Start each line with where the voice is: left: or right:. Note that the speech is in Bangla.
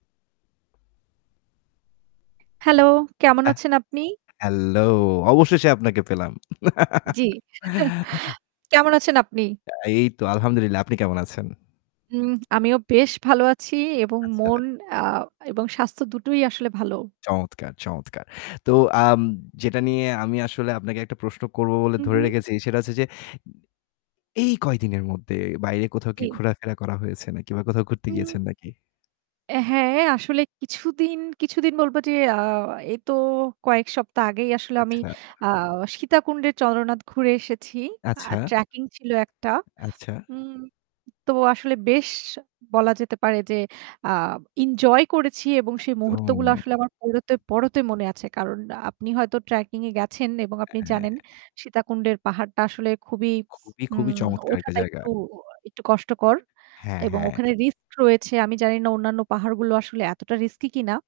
right: হ্যালো কেমন
left: আহ
right: আছেন আপনি?
left: হ্যালো, অবশেষে আপনাকে পেলাম।
right: জ্বী। কেমন আছেন আপনি?
left: তা এই তো আলহামদুলিল্লাহ। আপনি কেমন আছেন?
right: হুম আমিও বেশ ভালো আছি। এবং
left: আচ্ছা।
right: মন এ্যা এবং স্বাস্থ্য দুটোই আসলে ভালো।
left: চমৎকার, চমৎকার। তো আম যেটা নিয়ে আমি আসলে আপনাকে একটা প্রশ্ন করব বলে
right: হু,
left: ধরে
right: হু।
left: রেখেছি, সেটা হচ্ছে যে এই কয়দিনের মধ্যে বাইরে কোথাও কি
right: জি।
left: ঘোরাফেরা করা হয়েছে নাকি বা কোথাও ঘুরতে
right: হুম,
left: গিয়েছেন নাকি?
right: হ্যাঁ আসলে কিছুদিন, কিছুদিন বলব যে আ এতো কয়েক সপ্তাহ আগেই আসলে আমি
left: আচ্ছা।
right: আ সীতাকুণ্ডের চন্দ্রনাথ ঘুরে এসেছি। আর
left: আচ্ছা।
right: ট্র্যাকিং ছিল একটা।
left: আচ্ছা।
right: হুম, তো আসলে বেশ বলা যেতে পারে যে আ ইনজয় করেছি এবং সেই মুহূর্ত
left: একদম।
right: গুলো আসলে আমার পড়তে, পড়তে মনে আছে। কারণ আপনি হয়তো ট্র্যাকিং এ গেছেন এবং আপনি
left: হ্যাঁ।
right: জানেন সীতাকুণ্ডের পাহাড়টা আসলে খুবই
left: খুবই,
right: হুম
left: খুবই চমৎকার একটা
right: ওঠাটা
left: জায়গা।
right: একটু একটু কষ্টকর।
left: হ্যাঁ,
right: এবং
left: হ্যাঁ।
right: ওখানে রিস্ক রয়েছে। আমি জানি না অন্যান্য পাহাড়গুলো আসলে এতটা রিস্কি কিনা।